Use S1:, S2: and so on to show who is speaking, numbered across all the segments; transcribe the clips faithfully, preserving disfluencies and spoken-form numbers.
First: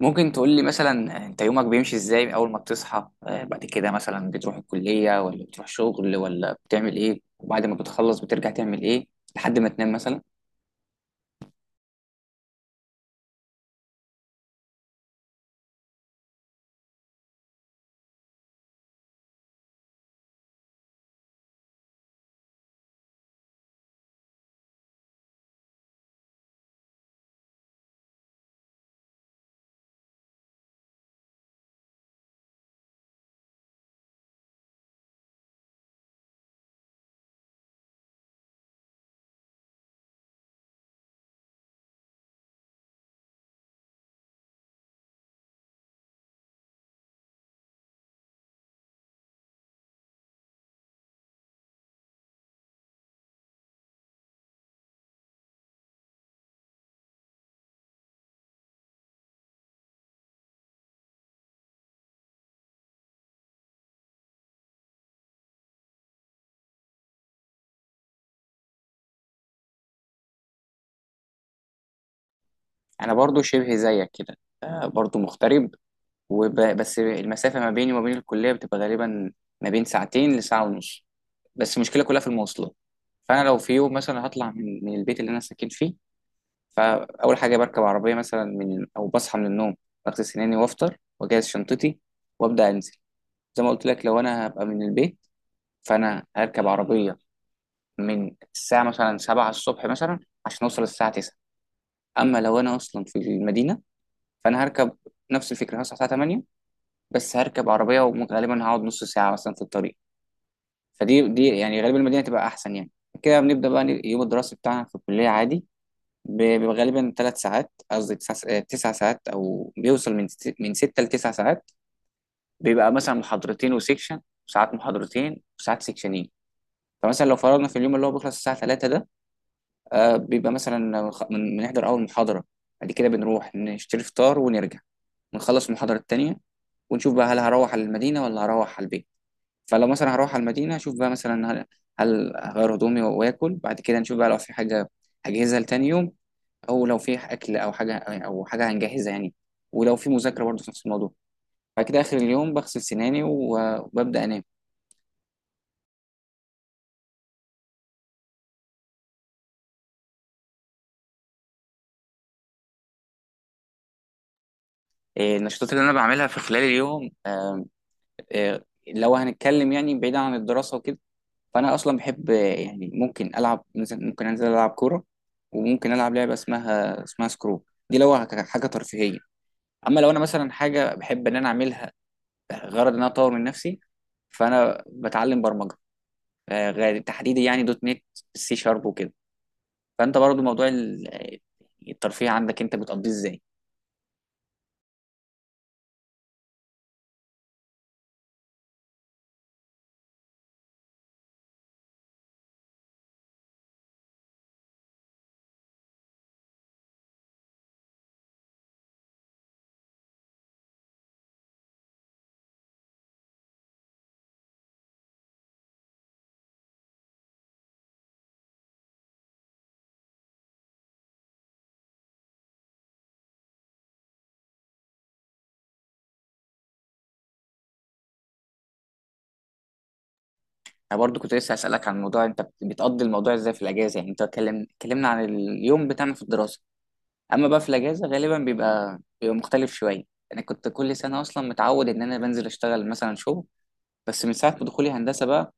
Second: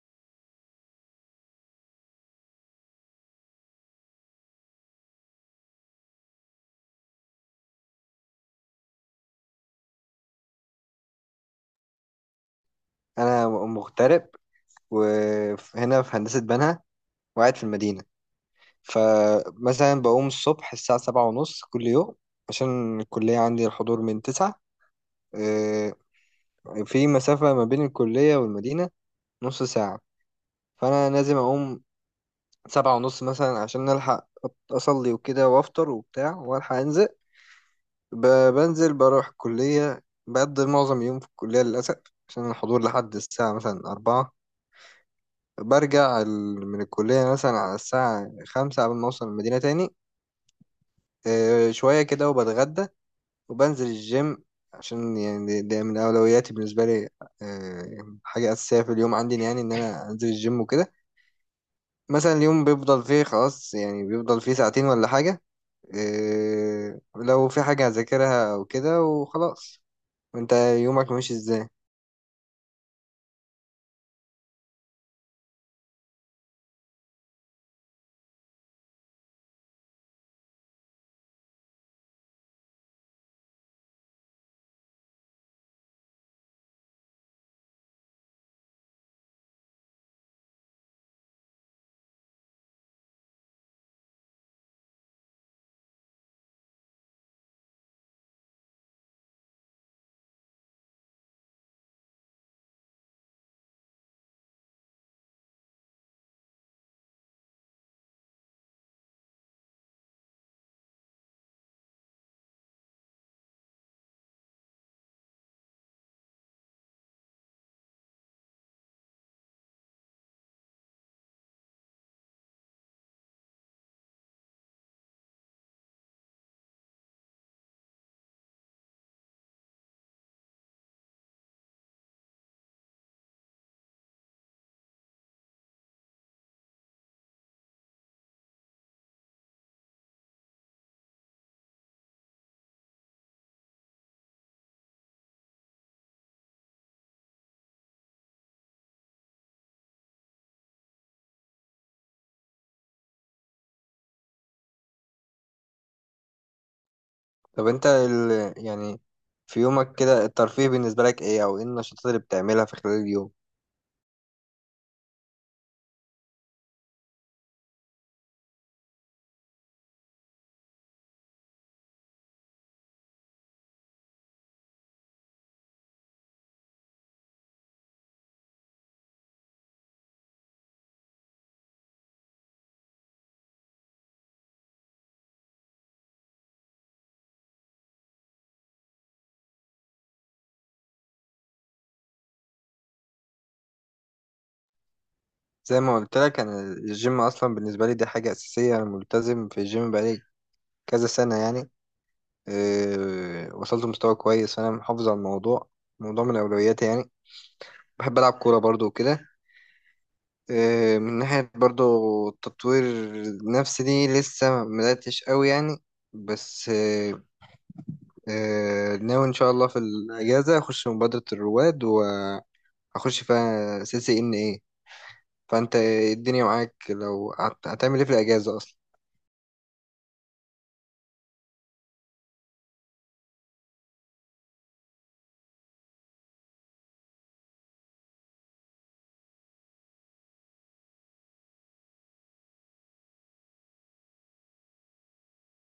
S1: ممكن تقول لي مثلا انت يومك بيمشي ازاي اول ما بتصحى؟ آه، بعد كده مثلا بتروح الكلية ولا بتروح شغل ولا بتعمل ايه؟ وبعد ما بتخلص بترجع تعمل ايه لحد ما تنام مثلا؟
S2: انا م- مغترب، وهنا في هندسه بنها، وقاعد في المدينه. فمثلا بقوم الصبح الساعه سبعة ونص كل يوم، عشان الكليه عندي الحضور من تسعة. آه، في مسافه ما بين الكليه والمدينه نص ساعه، فانا لازم اقوم سبعة ونص مثلا عشان الحق أط- اصلي وكده وافطر وبتاع والحق انزل. ب- بنزل بروح الكليه، بقضي معظم يوم في الكليه للاسف، عشان الحضور لحد الساعه مثلا أربعة. برجع ال- من الكلية مثلا على الساعة خمسة قبل ما أوصل المدينة تاني. آه، شوية كده وبتغدى وبنزل الجيم، عشان يعني ده ده من أولوياتي بالنسبة لي. آه، حاجة أساسية في اليوم عندي، يعني إن أنا أنزل الجيم وكده. مثلا اليوم بيفضل فيه خلاص، يعني بيفضل فيه ساعتين ولا حاجة. آه، لو في حاجة هذاكرها أو كده وخلاص. وأنت يومك ماشي إزاي؟
S1: انا برضو شبه زيك كده. آه، برضو مغترب. وب... بس المسافة ما بيني وما بين الكلية بتبقى غالبا ما بين ساعتين لساعة ونص، بس المشكلة كلها في المواصلات. فانا لو في يوم مثلا هطلع من من البيت اللي انا ساكن فيه، فاول حاجة بركب عربية مثلا من او بصحى من النوم، بغسل سناني وافطر واجهز شنطتي وابدا انزل. زي ما قلت لك، لو انا هبقى من البيت فانا هركب عربيه من الساعه مثلا سبعة الصبح مثلا عشان اوصل الساعه تسعة. اما لو انا اصلا في المدينه فانا هركب نفس الفكره، هصحى الساعه ثمانية بس هركب عربيه وغالبا هقعد نص ساعه مثلا في الطريق. فدي دي يعني غالبا المدينه تبقى احسن يعني. كده بنبدا بقى اليوم الدراسي بتاعنا في الكليه عادي. ب- بيبقى غالبا ثلاث ساعات قصدي تسع س- آه، تسع ساعات، او بيوصل من ست- من ستة لتسع ساعات. بيبقى مثلا محاضرتين وسيكشن، ساعات محاضرتين وساعات سيكشنين. فمثلا لو فرضنا في اليوم اللي هو بيخلص الساعة ثلاثة ده، آه بيبقى مثلا خ- من بنحضر أول محاضرة، بعد كده بنروح نشتري فطار ونرجع ونخلص المحاضرة التانية، ونشوف بقى هل هروح على المدينة ولا هروح على البيت. فلو مثلا هروح على المدينة أشوف بقى مثلا هل هل هغير هدومي وآكل، بعد كده نشوف بقى لو في حاجة هجهزها لتاني يوم، أو لو في أكل أو حاجة أو حاجة هنجهزها يعني، ولو في مذاكرة برضه في نفس الموضوع. بعد كده آخر اليوم بغسل سناني و- وببدأ أنام.
S2: طب أنت ال- يعني في يومك كده الترفيه بالنسبة لك إيه؟ أو إيه النشاطات اللي بتعملها في خلال اليوم؟
S1: إيه، النشاطات اللي أنا بعملها في خلال اليوم. آه، آه، لو هنتكلم يعني بعيدا عن الدراسة وكده، فأنا أصلا بحب. آه، يعني ممكن ألعب، مثلا ممكن أنزل ألعب كورة، وممكن ألعب لعبة اسمها اسمها سكرو. دي لو ه- حاجة ترفيهية. أما لو أنا مثلا حاجة بحب إن أنا أعملها غرض إن أنا أطور من نفسي، فأنا بتعلم برمجة. آه، غير- تحديدا يعني دوت نت، سي شارب وكده. فأنت برضو موضوع ال- الترفيه عندك أنت بتقضيه إزاي؟
S2: زي ما قلت لك، انا الجيم اصلا بالنسبه لي دي حاجه اساسيه، انا ملتزم في الجيم بقالي كذا سنه يعني. أه وصلت لمستوى كويس، فانا محافظ على الموضوع، موضوع من اولوياتي يعني. بحب العب كوره برضو وكده. أه من ناحيه برضو التطوير النفسي، دي لسه ما بداتش قوي يعني. بس أه أه ناوي ان شاء الله في الاجازه اخش مبادره الرواد، وهخش فيها سي سي ان ايه. فانت إيه الدنيا معاك؟ لو هت- هتعمل ايه في الاجازه اصلا؟
S1: أنا برضو كنت لسه هسألك عن الموضوع. أنت بتقضي الموضوع إزاي في الأجازة يعني؟ أنت اتكلم اتكلمنا عن اليوم بتاعنا في الدراسة. اما بقى في الاجازه غالبا بيبقى بيبقى مختلف شويه. انا كنت كل سنه اصلا متعود ان انا بنزل اشتغل مثلا شغل، بس من ساعه ما دخولي هندسه بقى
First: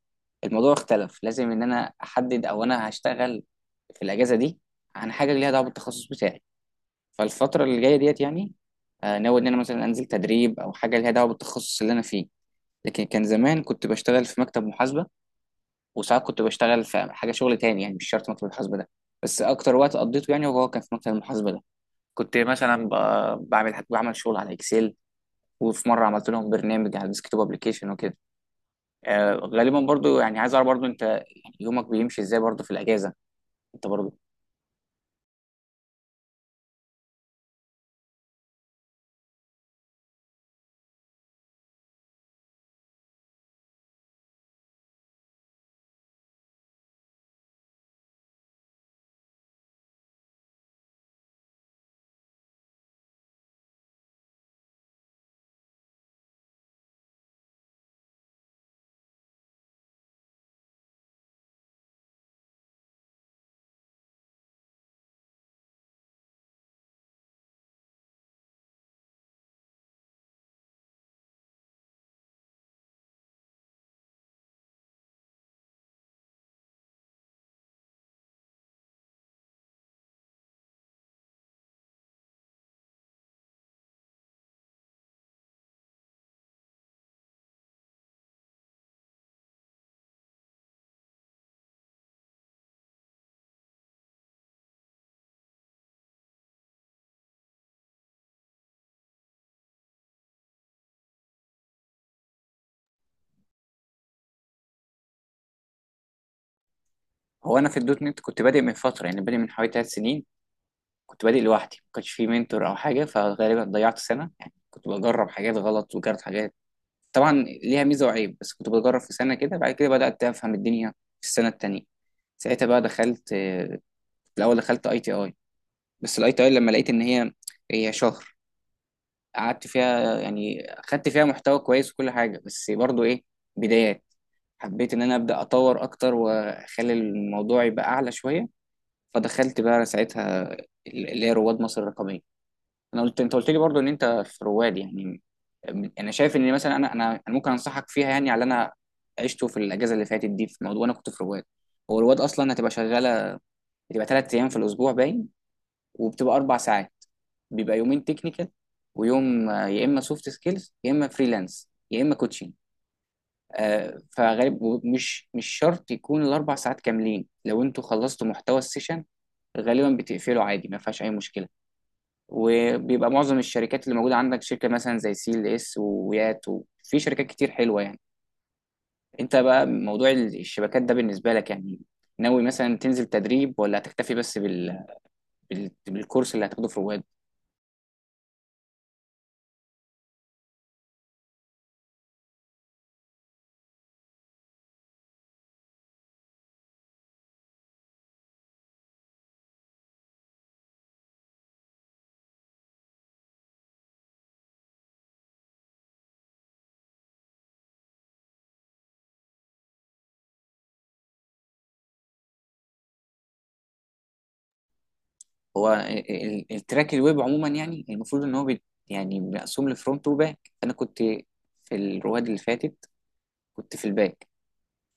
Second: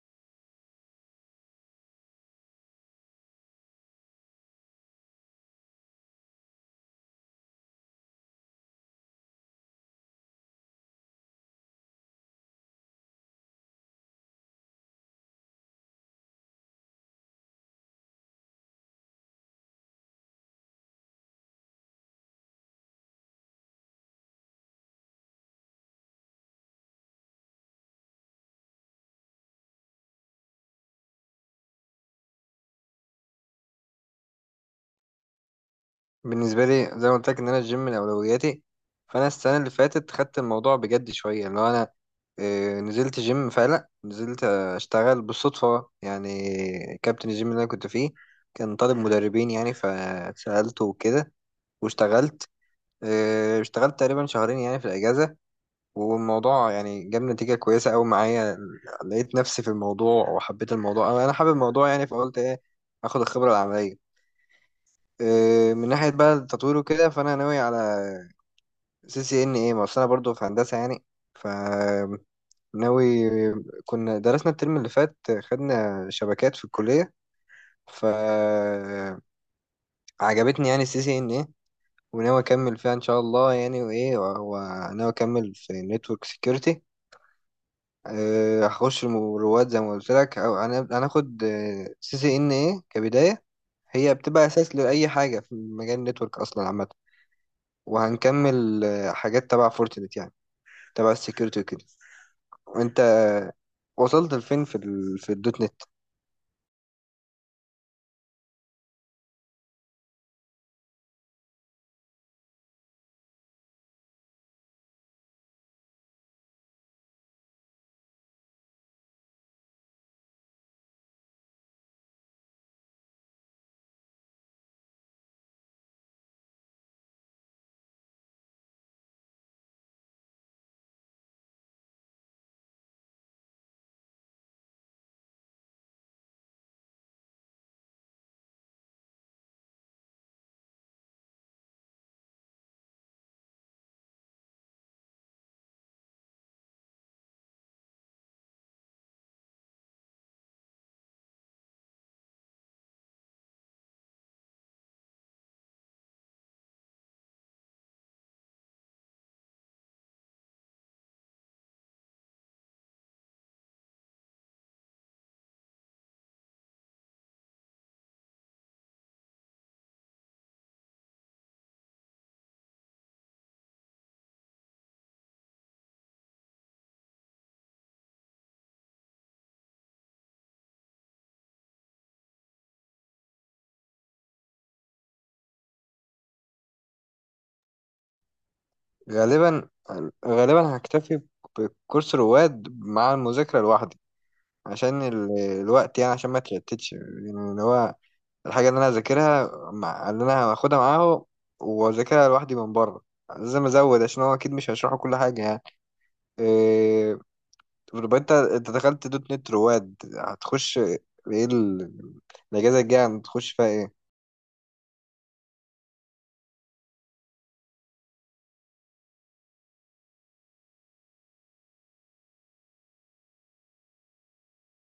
S1: الموضوع اختلف. لازم ان انا احدد او انا هشتغل في الاجازه دي عن حاجه ليها دعوه بالتخصص بتاعي. فالفتره اللي جايه ديت يعني، آه، ناوي ان انا مثلا انزل تدريب او حاجه ليها دعوه بالتخصص اللي انا فيه. لكن كان زمان كنت بشتغل في مكتب محاسبه، وساعات كنت بشتغل في حاجه شغل تاني يعني، مش شرط مكتب المحاسبه ده، بس اكتر وقت قضيته يعني هو كان في مكتب المحاسبه ده. كنت مثلا ب- بعمل بعمل شغل على اكسل، وفي مره عملت لهم برنامج على الديسكتوب ابلكيشن وكده. آه غالبا برضو يعني عايز اعرف برضو انت يعني يومك بيمشي ازاي برضو في الاجازه انت برضو؟
S2: بالنسبة لي زي ما قلت لك إن أنا الجيم من أولوياتي، فأنا السنة اللي فاتت خدت الموضوع بجد شوية، اللي هو أنا آه، نزلت جيم فعلا، نزلت آه، أشتغل بالصدفة يعني. كابتن الجيم اللي أنا كنت فيه كان طالب مدربين يعني، فسألته وكده واشتغلت. آه، اشتغلت تقريبا شهرين يعني في الأجازة، والموضوع يعني جاب نتيجة كويسة أوي معايا. لقيت نفسي في الموضوع وحبيت الموضوع، أنا أنا حابب الموضوع يعني، فقلت إيه، آخد الخبرة العملية. آه، من ناحية بقى التطوير وكده، فأنا ناوي على سي سي إن إيه، ما أصل أنا برضه في هندسة يعني. ف ناوي، كنا درسنا الترم اللي فات خدنا شبكات في الكلية، فعجبتني يعني السي سي إن إيه، وناوي أكمل فيها إن شاء الله يعني. وإيه و- وناوي أكمل في نتورك سيكيورتي. هخش الم- رواد زي ما قلت لك، أو هن- هناخد سي سي إن إيه كبداية. هي بتبقى أساس لأي حاجة في مجال النتورك أصلا عامة. وهنكمل آه، حاجات تبع فورتنت يعني، تبع السكيورتي وكده. وانت وصلت لفين في ال... في الدوت نت؟
S1: هو انا في الدوت نت كنت بادئ من فتره يعني، بادئ من حوالي ثلاث سنين. كنت بادئ لوحدي، ما كانش في منتور او حاجه، فغالبا ضيعت سنه يعني، كنت بجرب حاجات غلط وجربت حاجات طبعا ليها ميزه وعيب، بس كنت بجرب في سنه كده. بعد كده بدات افهم الدنيا في السنه التانيه. ساعتها بقى دخلت، آه، في الاول دخلت اي تي اي. بس الاي تي اي لما لقيت ان هي هي شهر، قعدت فيها يعني، خدت فيها محتوى كويس وكل حاجه، بس برضو ايه، بدايات. حبيت ان انا ابدا اطور اكتر واخلي الموضوع يبقى اعلى شويه، فدخلت بقى ساعتها ال- اللي هي رواد مصر الرقميه. انا قلت انت قلت لي برضو ان انت في رواد يعني. انا شايف ان مثلا انا انا أنا ممكن انصحك فيها يعني على اللي انا عشته في الاجازه اللي فاتت دي، في موضوع انا كنت في رواد. هو رواد اصلا هتبقى شغاله، هتبقى ثلاث ايام في الاسبوع باين، وبتبقى اربع ساعات، بيبقى يومين تكنيكال ويوم، آه، يا اما سوفت سكيلز يا اما فريلانس يا اما كوتشنج. آه، فغالب مش مش شرط يكون الاربع ساعات كاملين، لو انتوا خلصتوا محتوى السيشن غالبا بتقفله عادي، ما فيهاش اي مشكله. وبيبقى معظم الشركات اللي موجوده عندك شركه مثلا زي سي ال اس ويات، وفي شركات كتير حلوه يعني. انت بقى موضوع ال- الشبكات ده بالنسبه لك يعني، ناوي مثلا تنزل تدريب ولا هتكتفي بس بال... بال... بالكورس اللي هتاخده في رواد؟
S2: غالبا غالبا هكتفي بكورس رواد مع المذاكرة لوحدي، عشان ال... الوقت يعني، عشان ما تشتتش يعني، اللي هو الحاجة اللي انا هذاكرها مع اللي انا هاخدها معاه واذاكرها لوحدي من بره لازم ازود، عشان هو اكيد مش هيشرحوا كل حاجة يعني. آه، طب يبقى انت انت دخلت دوت نت رواد، هتخش ايه؟ ال- الاجازه الجايه هتخش فيها ايه؟
S1: هو ال- ال- التراك الويب عموما يعني المفروض ان هو بي، يعني مقسوم لفرونت وباك. انا كنت في الرواد اللي فاتت كنت في الباك،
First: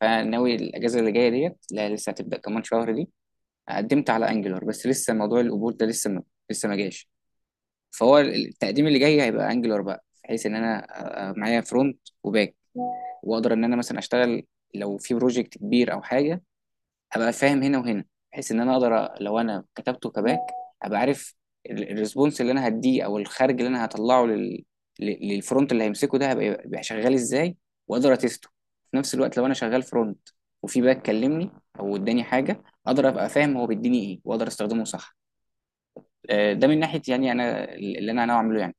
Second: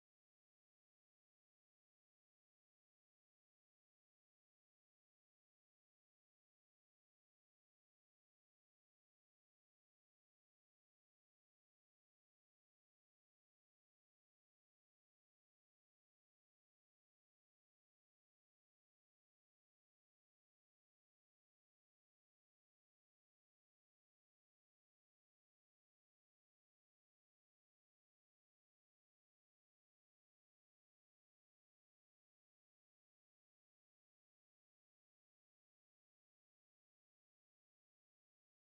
S1: فناوي الاجازه اللي جايه ديت، لا لسه هتبدا كمان شهر دي. قدمت على انجلر بس لسه موضوع القبول ده لسه ما لسه ما جاش. فهو التقديم اللي جاي هيبقى انجلر بقى، بحيث ان انا أ- أ- معايا فرونت وباك واقدر ان انا مثلا اشتغل. لو في بروجكت كبير او حاجه، ابقى فاهم هنا وهنا، بحيث ان انا اقدر أ- لو انا كتبته كباك ابقى عارف ال- الريسبونس اللي انا هديه او الخارج اللي انا هطلعه لل... لل- للفرونت اللي هيمسكه ده هبقى يبقى شغال ازاي، واقدر اتسته. في نفس الوقت لو انا شغال فرونت وفي باك كلمني او اداني حاجه، اقدر ابقى فاهم هو بيديني ايه واقدر استخدمه صح. آه، ده من ناحيه يعني انا اللي انا ناوي اعمله يعني.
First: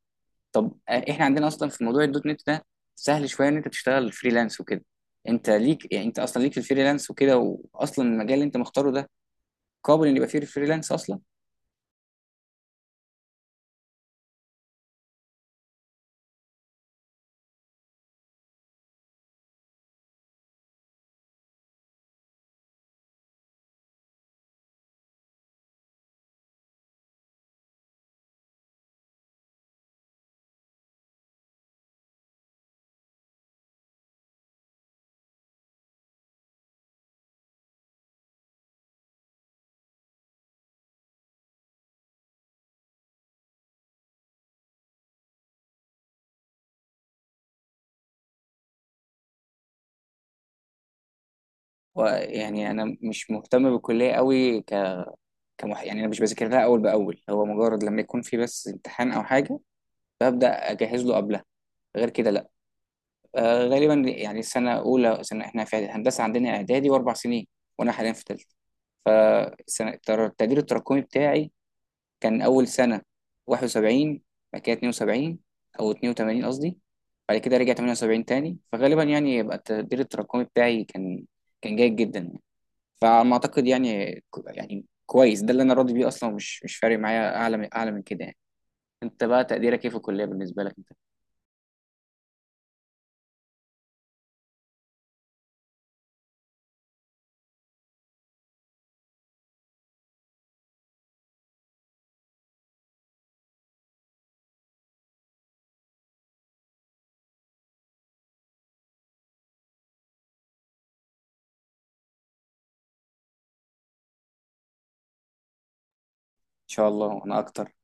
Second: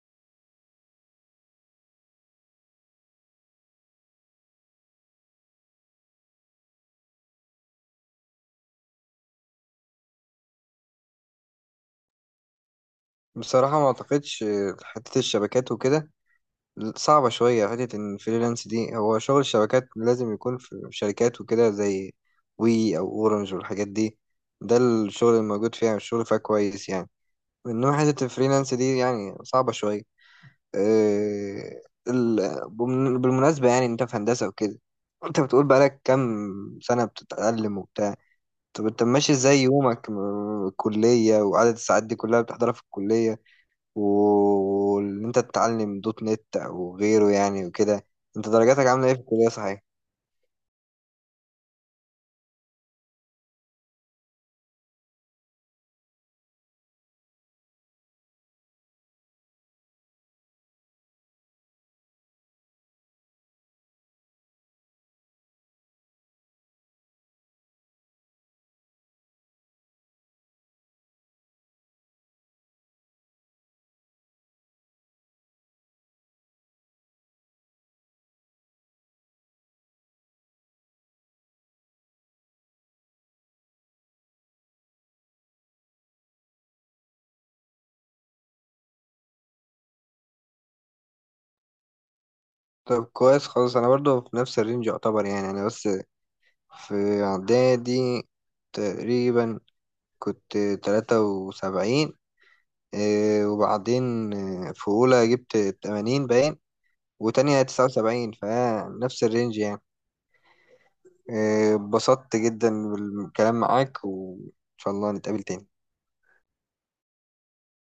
S1: طب آه، احنا عندنا اصلا في موضوع الدوت نت ده سهل شويه ان انت تشتغل فريلانس وكده. انت ليك يعني، انت اصلا ليك في الفريلانس وكده، واصلا المجال اللي انت مختاره ده قابل ان يبقى فيه فريلانس اصلا؟
S2: بصراحه ما اعتقدش. حته الشبكات وكده صعبه شويه، حته ان الفريلانس دي، هو شغل الشبكات لازم يكون في شركات وكده زي وي او اورنج والحاجات دي. ده الشغل الموجود فيها، الشغل فيها كويس يعني، انما حته الفريلانس دي يعني صعبه شويه. اه ال- بالمناسبه، يعني انت في هندسه وكده، انت بتقول بقالك كام سنه بتتعلم وبتاع؟ طب انت ماشي ازاي يومك، م- الكلية وعدد الساعات دي كلها بتحضرها في الكلية، و- وان انت تتعلم دوت نت او غيره يعني وكده؟ انت درجاتك عاملة ايه في الكلية صحيح؟
S1: ويعني انا مش مهتم بالكليه قوي، ك... كمح... يعني انا مش بذاكر لها اول باول، هو مجرد لما يكون في بس امتحان او حاجه ببدا اجهز له قبلها، غير كده لا. آه غالبا يعني سنه اولى سنه، احنا في هندسه عندنا اعدادي واربع سنين، وانا حاليا في ثالثه. فالسنه التر- التقدير التراكمي بتاعي كان اول سنه واحد وسبعين، بعد كده اتنين وسبعين او اتنين وتمانين قصدي، بعد كده رجع ثمانية وسبعين تاني. فغالبا يعني يبقى التقدير التراكمي بتاعي كان، كان جيد جدا يعني. فعلى ما اعتقد يعني، يعني كويس ده اللي انا راضي بيه اصلا، ومش مش فارق معايا اعلى من اعلى من كده يعني. انت بقى تقديرك ايه في الكليه بالنسبه لك انت؟ ان
S2: طب كويس خالص، انا برضو في نفس الرينج يعتبر يعني. انا بس في اعدادي تقريبا كنت تلاتة وسبعين. اه، وبعدين اه، في اولى جبت تمانين باين، وتانية تسعة وسبعين، فنفس الرينج يعني. إيه، اتبسطت جدا بالكلام معاك، وإن شاء الله نتقابل تاني.
S1: شاء الله وانا اكتر.